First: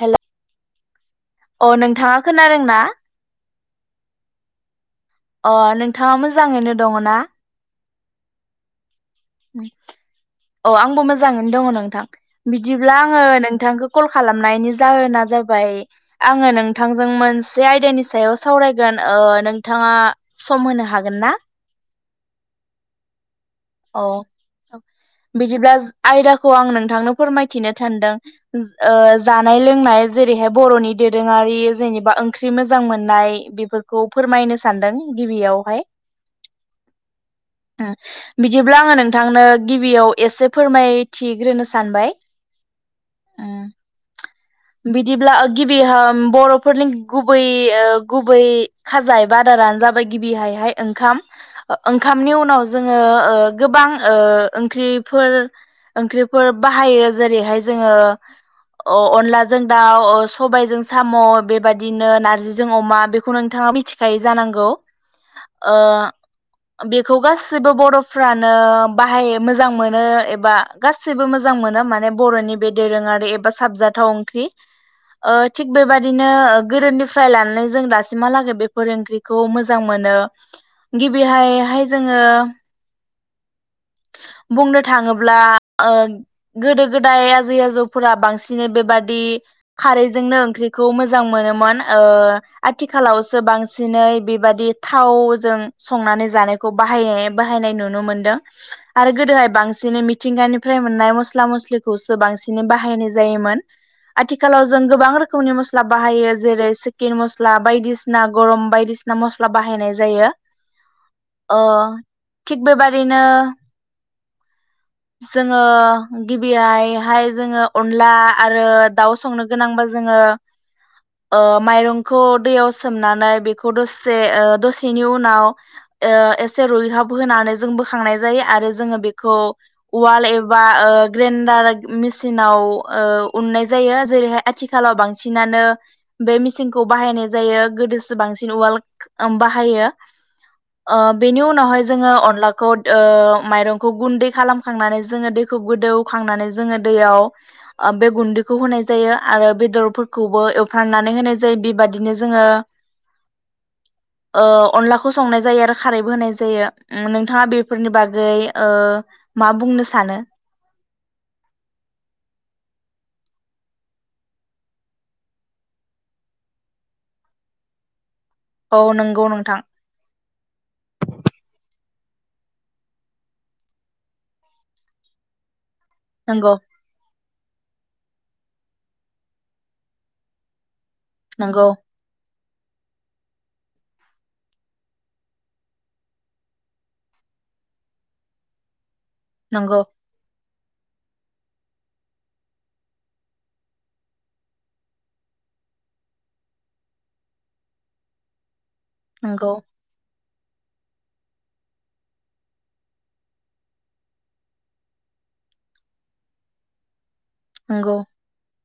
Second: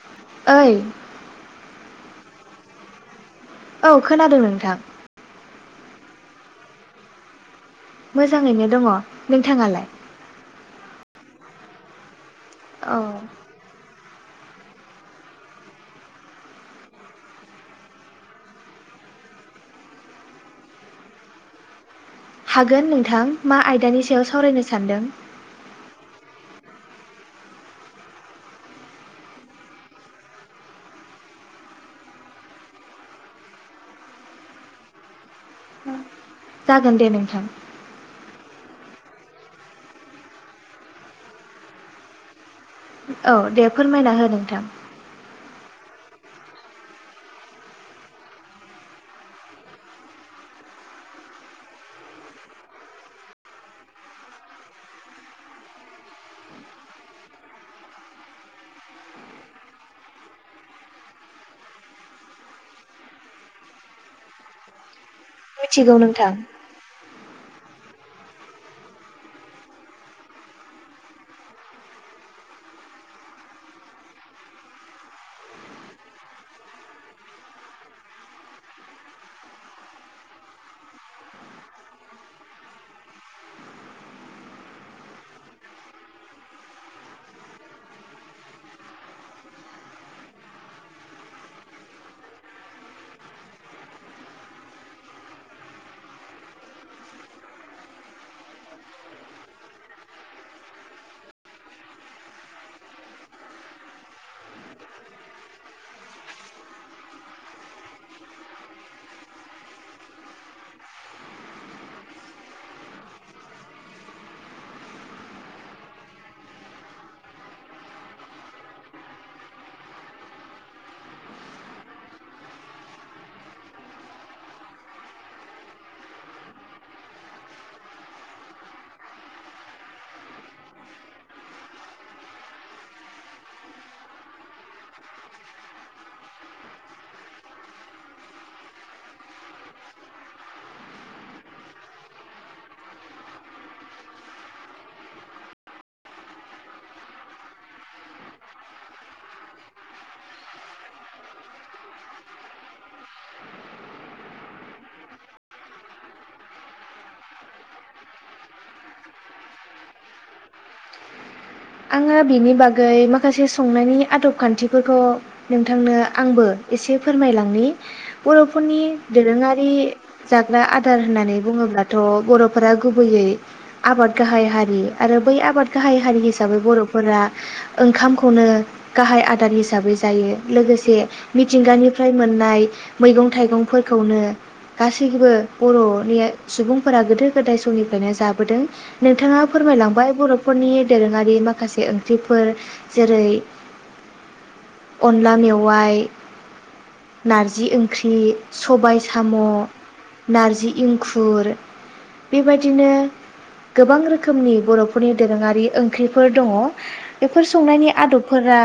हेल' ओइ अ नोंथाङा खोनादोंना? औ खोनादों नोंथां। अ नोंथाङा मोजाङैनो दङ ना? मोजाङैनो दङ। नोंथाङालाय औ आंबो मोजां। दङ नोंथां। औ बिदिब्ला आङो नोंथांखौ कल खालामनायनि जाहोना जाबाय आङो नोंथांजों मोनसे आयदानि सायाव सावरायगोन ओ नोंथाङा सम होनो हागोन ना? हागोन नोंथां। मा आयदानि सायाव सावरायनो अ सानदों बिदिब्ला आयदाख खौ आं नोंथांनो फोरमायथिनो थानदों जानाय लोंनाय जेरैहाय बर'नि दोरोङारि जेनेबा ओंख्रि मोजां मोननाय बेफोरखौ फोरमायनो सानदों गिबियावहाय। जागोन दे नोंथां। ओ बिदिब्ला आङो नोंथांनो गिबियाव एसे फोरमायथिग्रोनो सानबाय। औ दे ओ फोरमायना होदो। बिदिब्ला गिबि होम बर'फोरनि गुबै ओ गुबै खाजा एबा बादारानो जाबाय गिबिहायहाय ओंखाम ओंखामनि उनाव जोङो ओ गोबां ओ ओंख्रिफोर ओंख्रिफोर बाहायो जेरैहाय जोङो अ-अनला जों दाउ सबायजों साम' बेबदिनो नारजिजों अमा बेखौ नोंथाङा मिथिखायो जानांगौ। मिथिगौ नोंथां। खौ गासिबो बर'फ्रानो बाहायो मोजां मोनो एबा गासैबो मोजां मोनो माने बर'नि बे दोरोङारि एबा साबजाथाव ख्रि ओ थिग बेबायदिनो ओ गोदोनिफ्राय लानानै जों दासिमहालागै बेफोर ओंख्रिखौ मोजां मोनो गिबिहाय हाय जोङो बुंनो थाङोब्ला ओ गोदो गोदाय आजै आजौफोरा बांसिनै बेबादि खारैजोंनो ओंख्रिखौ मोजां मोनोमोन ओ आथिखालावसो बांसिनै बेबादि थावजों संनानै जानायखौ बाहाय बाहायनाय नुनो मोनदों। आरो गोदोहाय बांसिन मिथिंगानिफ्राय मोननाय मस्ला मस्लिखौसो बांसिन बाहायनाय जायोमोन आथिखालाव जों गोबां रोखोमनि मस्ला बाहायो जेरै चिकेन मस्ला बायदिसिना गरम बायदिसिना मस्ला बाहायनाय जायो ओ थिग बेबादि नो जोङो गिबियाय हाय जोङो अनला आरो दाउ संनो गोनांबा जोङो ओ माइरंखौ दैयाव सोमनानै बेखौ दसे ओ दसेनि उनाव ओ एसे रुइहाब होनानै। जों बोखांनाय जायो आरो जोङो बेखौ उवाल एबा ओ ग्रेन्डार मेचिनाव ओ उननाय जायो जेरैहाय आथिखालाव बांसिनानो बे मेचिनखौ बाहायनाय जायो गोदोसो बांसिन उवाल बाहायो ओ बेनि उनावहाय जोङो अनला खौ ओ माइरंखौ गुन्दै खालामखांनानै जोङो दैखौ गोदौखांनानै जोङो दैयाव ओ बे गुन्दैखौ होनाय जायो आरो बेदरफोरखौबो एवफ्राननानै होनाय जायो बेबादिनो जोङो ओ अनलाखौ संनाय जायो आरो खारैबो होनाय जायो ओम। थाङा बेफोरनि बागै ओ मा बुंनो सानो? आङो बिनि बागै माखासे संनायनि आदब खान्थिफोरखौ नोंथांनो आंबो एसे फोरमायलांनि। बर'फोरनि औ नंगौ नोंथां दोरोङारि जाग्रा आदार होननानै बुङोब्ला अ बर'फोरा गुबैयै आबाद गाहाय हारि आरो बै आबाद गाहाय हा नंगौ हिसाबै बर'फोरा ओंखामखौनो गाहाय आदार हिसाबै जायो लोगोसे से नंगौ मिथिंगानिफ्राय मोननाय। मैगं थाइगंफोरखौनो गासैबो बर'नि सुबुंफोरा गोदो गोदाय समनिफ्रायनो जाबोदों। नोंथाङा नंगौ फोरमायलांबाय बरफ फोरनि दोरोङारि। बे माखासे ओंख्रिफोर जेरै अनला मेवाय नारजि ओंख्रि। सबाय साम'। नंगौ नार्जि इंखुर बेबायदिनो गोबां रोखोमनि बर'फोरनि दोरोङारि ओं ख्रिफोर दङ। बेफोर संनायनि नंगौ आदबफोरा।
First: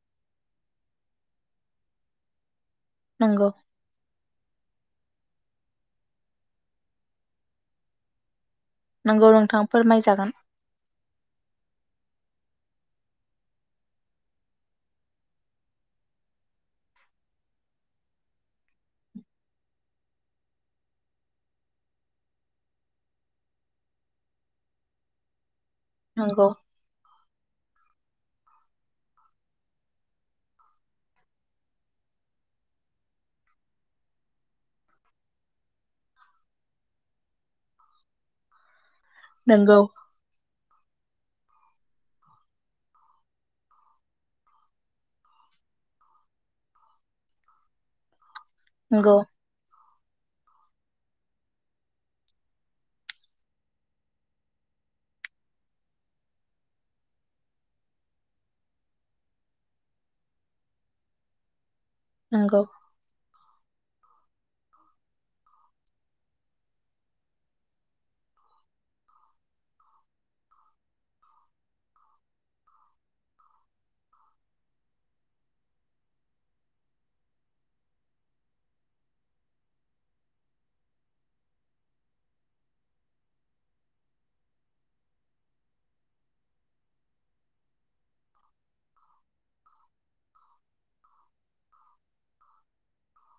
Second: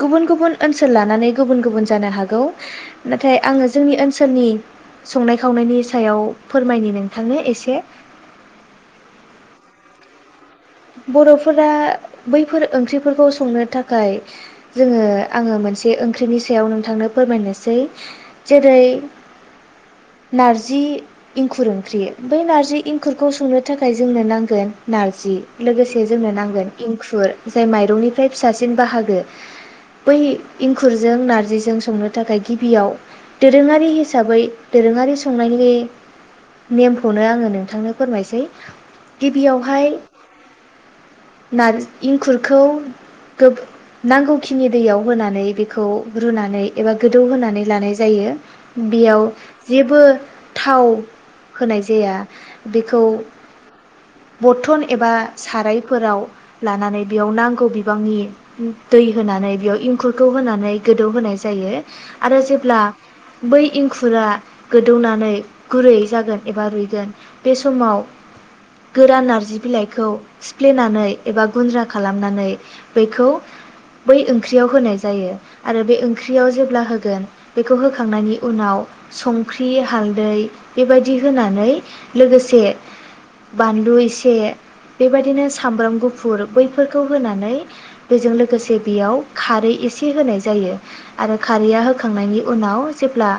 गुबुन गुबुन ओनसोल लानानै गुबुन गुबुन जानो हागौ। नाथाय नंगौ आङो जोंनि ओन सोरनि संनाय खावनायनि सायाव फोरमायनि नोंथांनो एसे। नोंगौ नोंथां फोरमायजागोन। बर'फोरा बैफोर ओंख्रिफोरखौ संनो थाखाय जोङो आङो मोनसे ओंख्रिनि सायाव नोंथांनो फोरमायनोसै जेरै नार्जि इंखुर ओंख्रि बै नारजि इंखुरखौ संनो थाखाय जोंनो नांगोन नार्जि। लोगोसे जोंनो नंगौ नांगोन इंखुर। जाय माइरंनिफ्राय फिसासिन बाहागो बै इंखुरजों नारजिजों संनो थाखाय गिबियाव दोरोङारि हिसाबै दोरोङारि संनायनि नेमखौनो आङो नोंथांनो फोरमायसै। नंगौ गिबियावहाय नार इंखुरखौ गोब नांगौखिनि दैयाव होनानै बेखौ रुनानै एबा गोदौ होनानै लानाय जायो। नंगौ बेयाव जेबो थाव होनाय जाया बेखौ बथन एबा सारायफोराव लानानै बेयाव नांगौ बिबांनि दै होनानै बेयाव इंखुरखौ होनानै गोदौ होनोनाय जायो। आरो नंगौ जेब्ला बै एंखुरा गोदौनानै गुरै जागोन एबा रुइगोन बे समाव गोरा नार्जि। बिलाइखौ सिफ्लेनानै एबा गुन्द्रा खालामनानै बेखौ बै ओंख्रियाव होनाय जायो आरो बे ओंख्रियाव जेब्ला होगोन बेखौ होखांनायनि उनाव संख्रि हालदै बेबायदि होनानै लोगोसे बानलु एसे। बेबायदिनो सामब्राम गुफुर बैफोरखौ होनानै बेजों लोगोसे बेयाव खारै एसे होनाय जायो आरो खारैया होखांनायनि उनाव जेब्ला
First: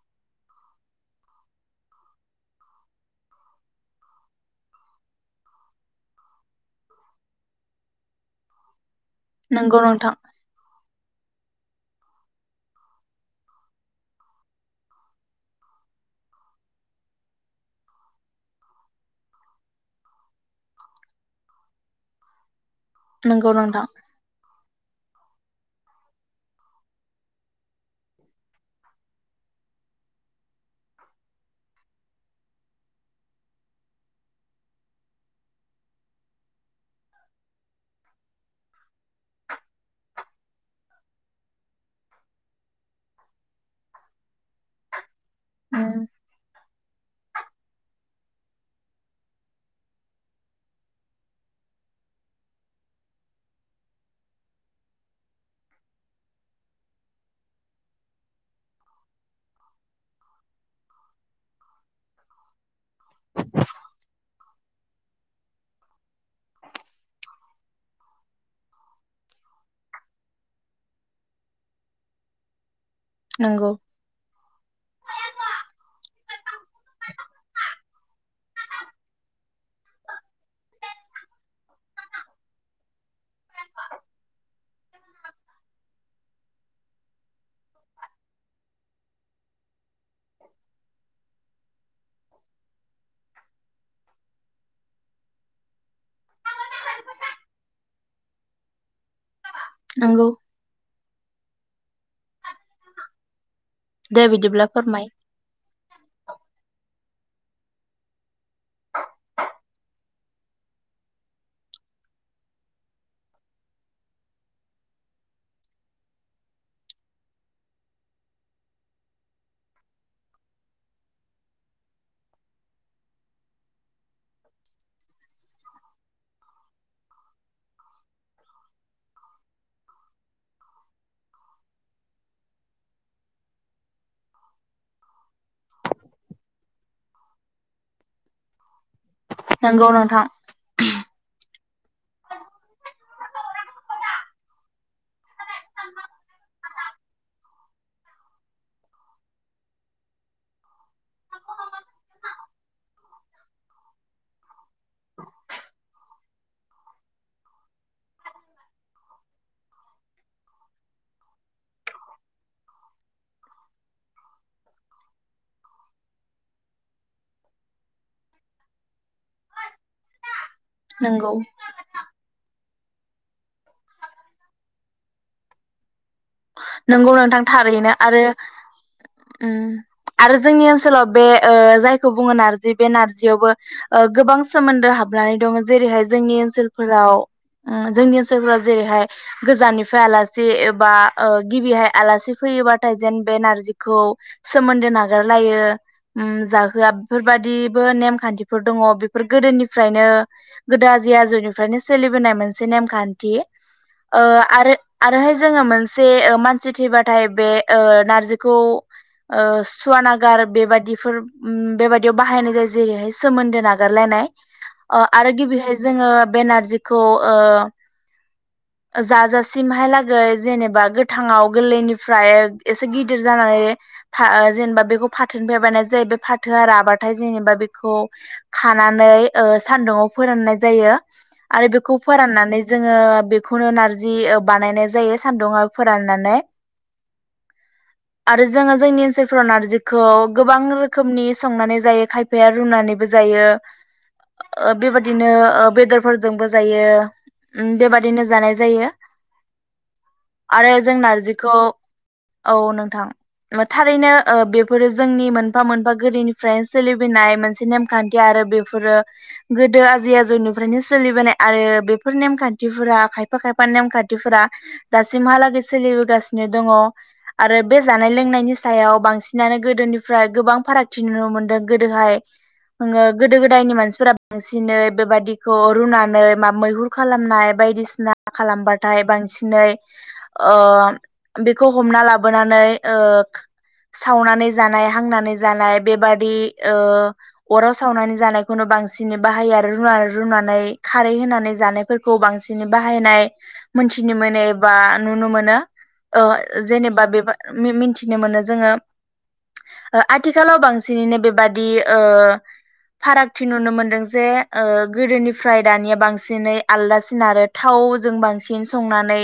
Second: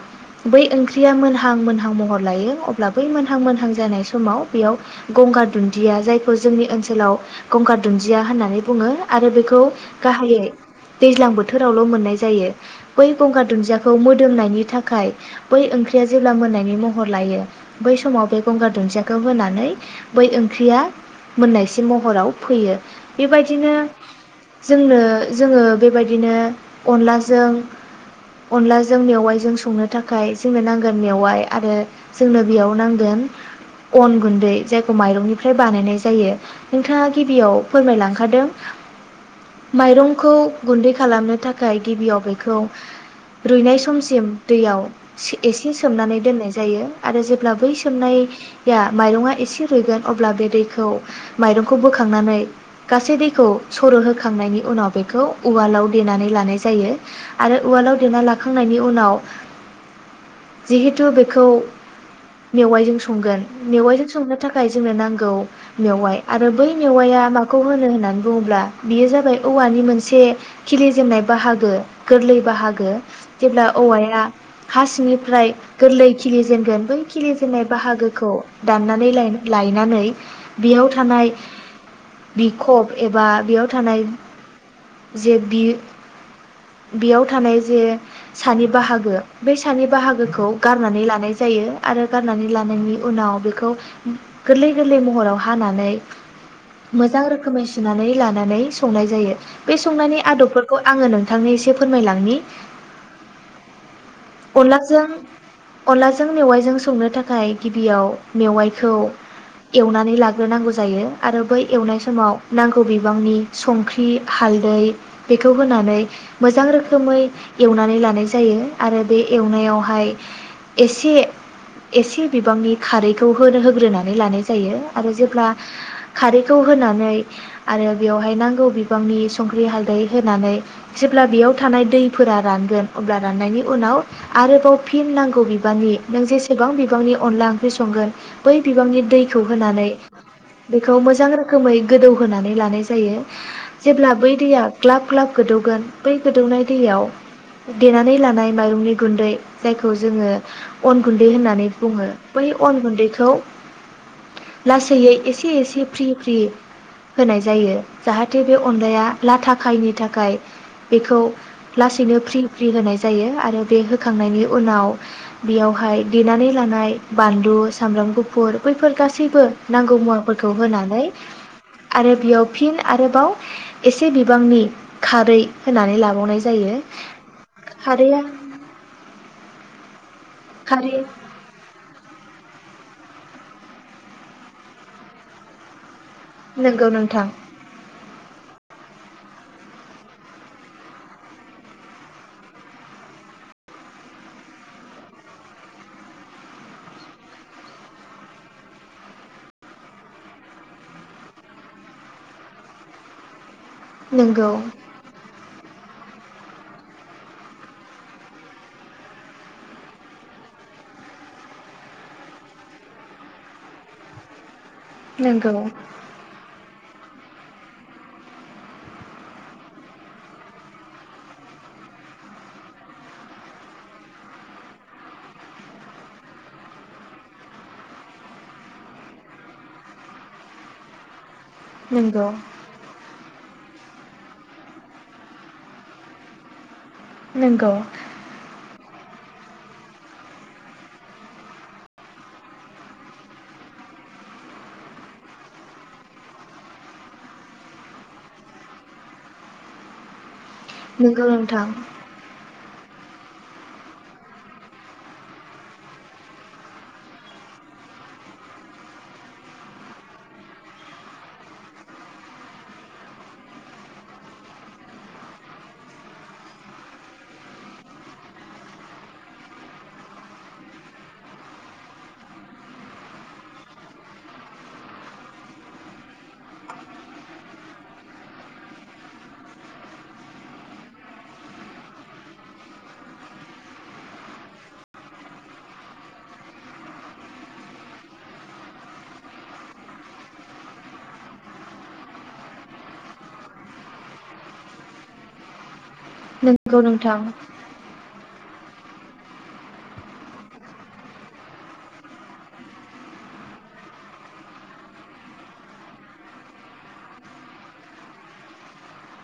बै ओंख्रिया मोनहां मोनहां महर लायो अब्ला बै मोनहां मोनहां जानाय समाव बेयाव गंगार दुन्दिया खौ जोंनि ओनसोलाव गंगार दुन्दिया होननानै बुङो आरो बेखौ नंगौ नोंथां गाहायै दैज्लां बोथोरावल मोननाय जायो बै गंगार दुन्दियाखौ मोदोमनायनि थाखाय बै ओंख्रिया जेब्ला मोननायनि महर लायो बै समाव बे गंगार दुन्दियाखौ होनानै बै ओंख्रिया मोननायसिम महराव फैयो। नोंगौ बेबायदिनो नोंथां। जोंनो जोङो बेबायदिनो अनलाजों अनलाजों मेवाइजों संनो थाखाय जोंनो नांगोन मेवाइ आरो जोंनो बेयाव नांगोन अन गुन्दै जायखौ माइरंनिफ्राय बानायनाय। जायो। नोंथाङा गिबियाव फोरमायलांखादों माइरंखौ गुन्दै खालामनो थाखाय गिबियाव बेखौ रुयनाय समसिम दैयाव एसे उम सोमनानै दोननाय जायो आरो जे ब्ला बै सोमनाया माइरंया एसे रुइगोन अब्ला बे दै खौ माइरंखौ बोखांनानै गासै दैखौ सर'होखांनायनि उनाव बेखौ उवालाव देनानै लानाय जायो। आरो उवालाव देना लाखांनायनि उनाव। जिहेथु बेखौ मेवाइजों संगोन मेवाइजों संनो थाखाय जोंनो नांगौ मेवाइ आरो बै मेवाइआ माखौ होनो होननानै बुङोब्ला? बेयो जाबाय औवानि मोनसे खिलि जेननाय बाहागो गोरलै बाहागो। जेब्ला नंगौ औवाया हा सिंनिफ्राय गोरलै खिलिस जेनगोन बै खिलिजेननाय बाहागो। खौ दाननानै लाय लायनानै। बेयाव थानाय बिखब एबा बेयाव थानाय जे बि बेयाव थानाय जे सानि बाहागो बे सानि बाहागोखौ गारनानै लानाय जायो आरो गारनानै लानायनि उनाव बेखौ गोरलै गोरलै महराव। हानानै मोजां रोखोमै सुनानै लानानै संनाय जायो। बे संनायनि नंगौ आदबफोरखौ आङो नों थांनो एसे फोरमायलांनि। दे बिदिब्ला फोरमाय अनलाजों अनलाजों मेवाइजों संनो थाख फ्राय गिबियाव मेवाइखौ एवनानै ला ग्रोनांगौ जायो आरो बै एवनाय समाव नांगौ बिबांनि संख्रि हालदै बेखौ होनानै मोजां रोखोमै एवनानै लानाय जायो। आरो बे एवनायावहाय एसे एसे बिबांनि खारैखौ होनो होग्रोनानै लानाय जायो। आरो जेब्ला खारैखौ होनानै आरो बेवहाय नांगौ बिबांनि संख्रि हालदै होनानै जेब्ला बेयाव थानाय दैफोरा रानगोन अब्ला राननायनि उनाव आरोबाव फिन नांगौ बिबांनि नों जेसेबां बिबांनि अनला ओंख्रि संगोन बै बिबांनि दै खौ होनानै। नंगौ नोंथां बेखौ मोजां रोख खोमै गोदौहोनानै लानाय जायो जेब्ला बै दैया ग्लाब ग्लाब गोदौगोन बै गोदौनाय दैयाव देनानै लानाय माइरंनि गुन्दै जायखौ जोङो अन गुन्दै होननानै बुङो बै अन गुन्दैखौ। लासैयै एसे एसे फ्रि फ्रि होनाय जायो। जाहाथे बे अनलाया लाथाखायनि थाखाय बेखौ लासैनो फ्रि फ्रि होनाय जायो। आरो बे होखांनायनि उनाव बेयावहाय देनानै लानाय बानलु सामब्राम गुफुर बैफोर गासैबो। नांगौ मुवाफोर खौ होनानै नंगौ आरो बेयाव फिन आरोबाव एसे बिबांनि खारै होनानै लाबावनाय जायो नोंगौ नोंथां थारैनो आरो खारैया आरो जोंनि खारै ओनसोलाव बे ओ जाय खौ बुङो नारजि बे नारजियावबो ओ गोबां सोमोन्दो हाबनानै दङ जेरैहाय जोंनि नंगौ ओनसोलफोराव नोंथां ओ जोंनि ओनस जोङो जेरैहाय गोजाननिफ्राय आलासि एबा ओ गिबिहाय आलासि फैयोबाथाय जेन बे नारजिखौ सोमोन्दो नागारलायो उम जाहोआ बेफोरबादिबो नेमखान्थिफोर दङ। बेफोर गोदोनिफ्रायनो गोदो आजै आजौनिफ्रायनो सोलिबोनाय मोनसे नेमखान्थि। ओ नंगौ आरो आरोहाय जोङो मोन से ओ मानसि थैबाथाय बे ओ नारजिखौ ओ सुवा नागार बेबादिफोर उम बेबादियाव बाहायनाय जायो जेरैहाय सोमोन्दो नागारलायनाय। अ' आरो नंगौ गिबिहाय जोङो बे नारजि खो ओ जाजासिमहायलागै जेनेब बा गोथाङाव गोरलैनिफ्राय एसे गिदिर जानानै फा ओ जेनेबा बेखौ फाथोनिफ्राय बानाय जायो बे फाथोआ राबाथाय जेनेबा बेखौ खानानै ओ सानदुङाव फोराननाय जायो। आरो बेखौ नंगौ फोराननानै जोङो बेखौनो नारजि जि ओ बानायनाय जायो सान्दुङाव फोराननानै नंगौ आरो जोङो जोंनि ओन सोलफोराव नारजिखौ गोबां रोखोमनि संनानै जायो खायफाया रुनानैबो जायो ओ बेबाददिनो ओ बेदरफोरजोंबो जायो उम बेबादिनो जानाय जायो। आरो जों नंगौ नारजिखौ नोंथां औ नों थां थारैनो ओ बेफोरो जोंनि मोनफा मोनफा गोदोनिफ्रायनो सोलिबोनाय मोनसे नेमखान्थि आरो बेफोरो गोदो आजै आजौनिफ्रायनो सोलिबोनाय आरो बेफोर नेमखान्थिफोरा खायफा खायफा नेमखान्थिफोरा दासिमहालागै सोलिबोगासिनो दङ आरो बे जानाय लोंनायनि सायाव बांसिनानो गोदोनिफ्राय गोबां फारागथि नुनो मोनदों गोदोहाय ङो गोदो गोदायनि मानसिफोरा बांसिनै बेबादिखौ रुनानै मा मैहुर खालामनाय बायदिसिना खालामबाथाय बांसिनै ओ बेखौ हमना लाबोनानै ओ सावनानै जानाय हांनानै जालाय बेबादि ओ अराव सावनानै जानायखौनो बांसिनै बाहायो आरो रुना रुनानै खारै होनानै जानायफोरखौ बांसिनै बाहायनाय मोनथिनो मोनो बा नुनो मोनो औ नंगौ जेनेबा नोंथां बेबा मिन मिनथिनो मोनो जोङो ओ आथिखालाव बांसिनैनो बेबादि ओ फारागथि नुनो मोनदों जे ओ गोदोनिफ्राय दानिया बांसिनै आलदासिन आरो थावजों बांसिन संनानै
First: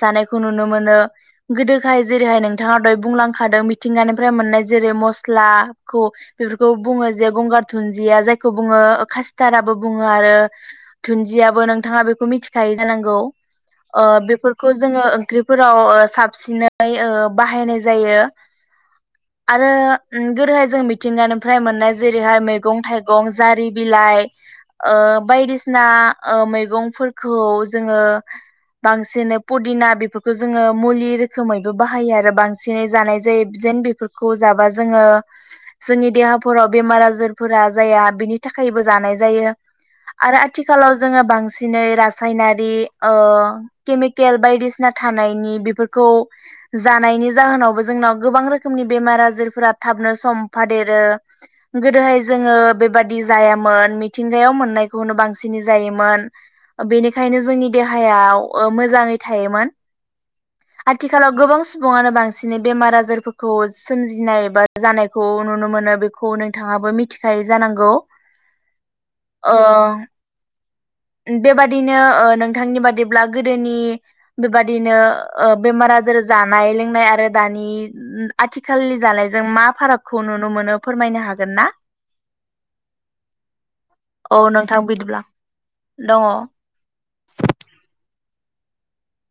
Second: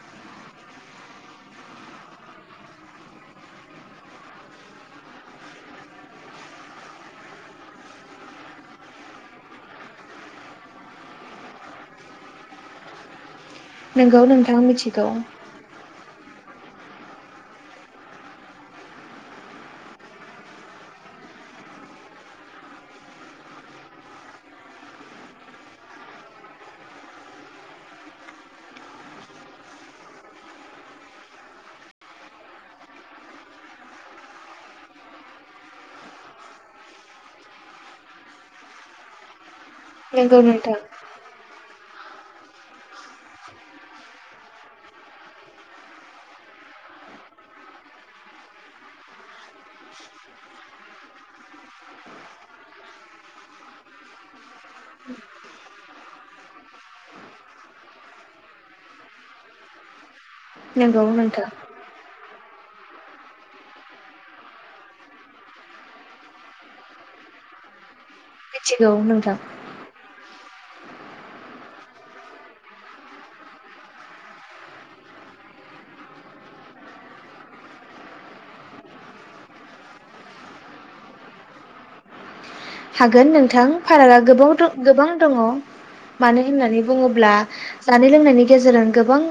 जानायखौ नुनो मोनो गोदोहाय जेरैहाय नोंथाङा दहाय बुंलांखादों मिथिंगानिफ्राय मोननाय जेरै मस्लाखौ बेफोरखौ बुङो जे गंगार दुुनदिया जायखौ बुङो कासिताराबो बुङो आरो दुन्दियाबो नोंथाङा बेखौ मिथिखायो जानांगौ ओ नंगौ बेफोर नोंथां खौ जोङो मिथिगौ ओंख्रिफोराव ओ साब सिनै ओ बाहायनाय जायो आरो उम गोदोहाय जों मिथिंगानिफ्राय मोननाय जेरैहाय मैगं थाइगं जारि बिलाइ ओ बायदिसिना ओ मैगंफोरखौ जोङो बांसिनै पुदिना बेफोरखौ जोङो मुलि रोखोमैबो बाहायो आरो बांसिनै जानाय जायो जेन बेफोरखौ जाबा जोङो जोंनि देहाफोराव बेमार आजारफोरा जाया बिनि थाखायबो जानाय जायो। आरो नंगौ नोंथां आथिखालाव जोङो बांसि सिनै रासायनारि ओ केमि केल बायदिसिना थानायनि बेफोरखौ जानायनि जाहोनावबो जोंनाव गोबां रोखोमनि बेमार आजारफोरा थाबनो समफादेरो गोदोहाय जोङो बेबादि जायामोन मिथिंगायाव मोननायखौनो बांसिनै जायोमोन ओ बेनिखायनो जोंनि देहायाव ओ मो जाङै थायोमोन नंगौ आथिखालाव नोंथां गोबां सुबुङानो बांसि सिनि बेमार आजारफोरखौ सोमजिनाय एबा जानायखौ नुनो मोनो बेखौ नोंथाङाबो मिथिखायो जानांगौ मिथिगौ नोंथां ओ बेबादिनो ओ नोंथांनि बादिब्ला गोदो नि बेबादिनो ओ बेमार आजार जानाय लोंनाय आरो दानि आथिखालनि जानायजों मा फारागखौ नुनो मोनो फोरमायनो हागोन ना हागोन नोंथां फारागा औ गोबावथ नोंथां गोबां बिदिब्ला दङ दङ मानो होननानै बुङोब्ला जानाय लोंनायनि गेजेरजों गोबां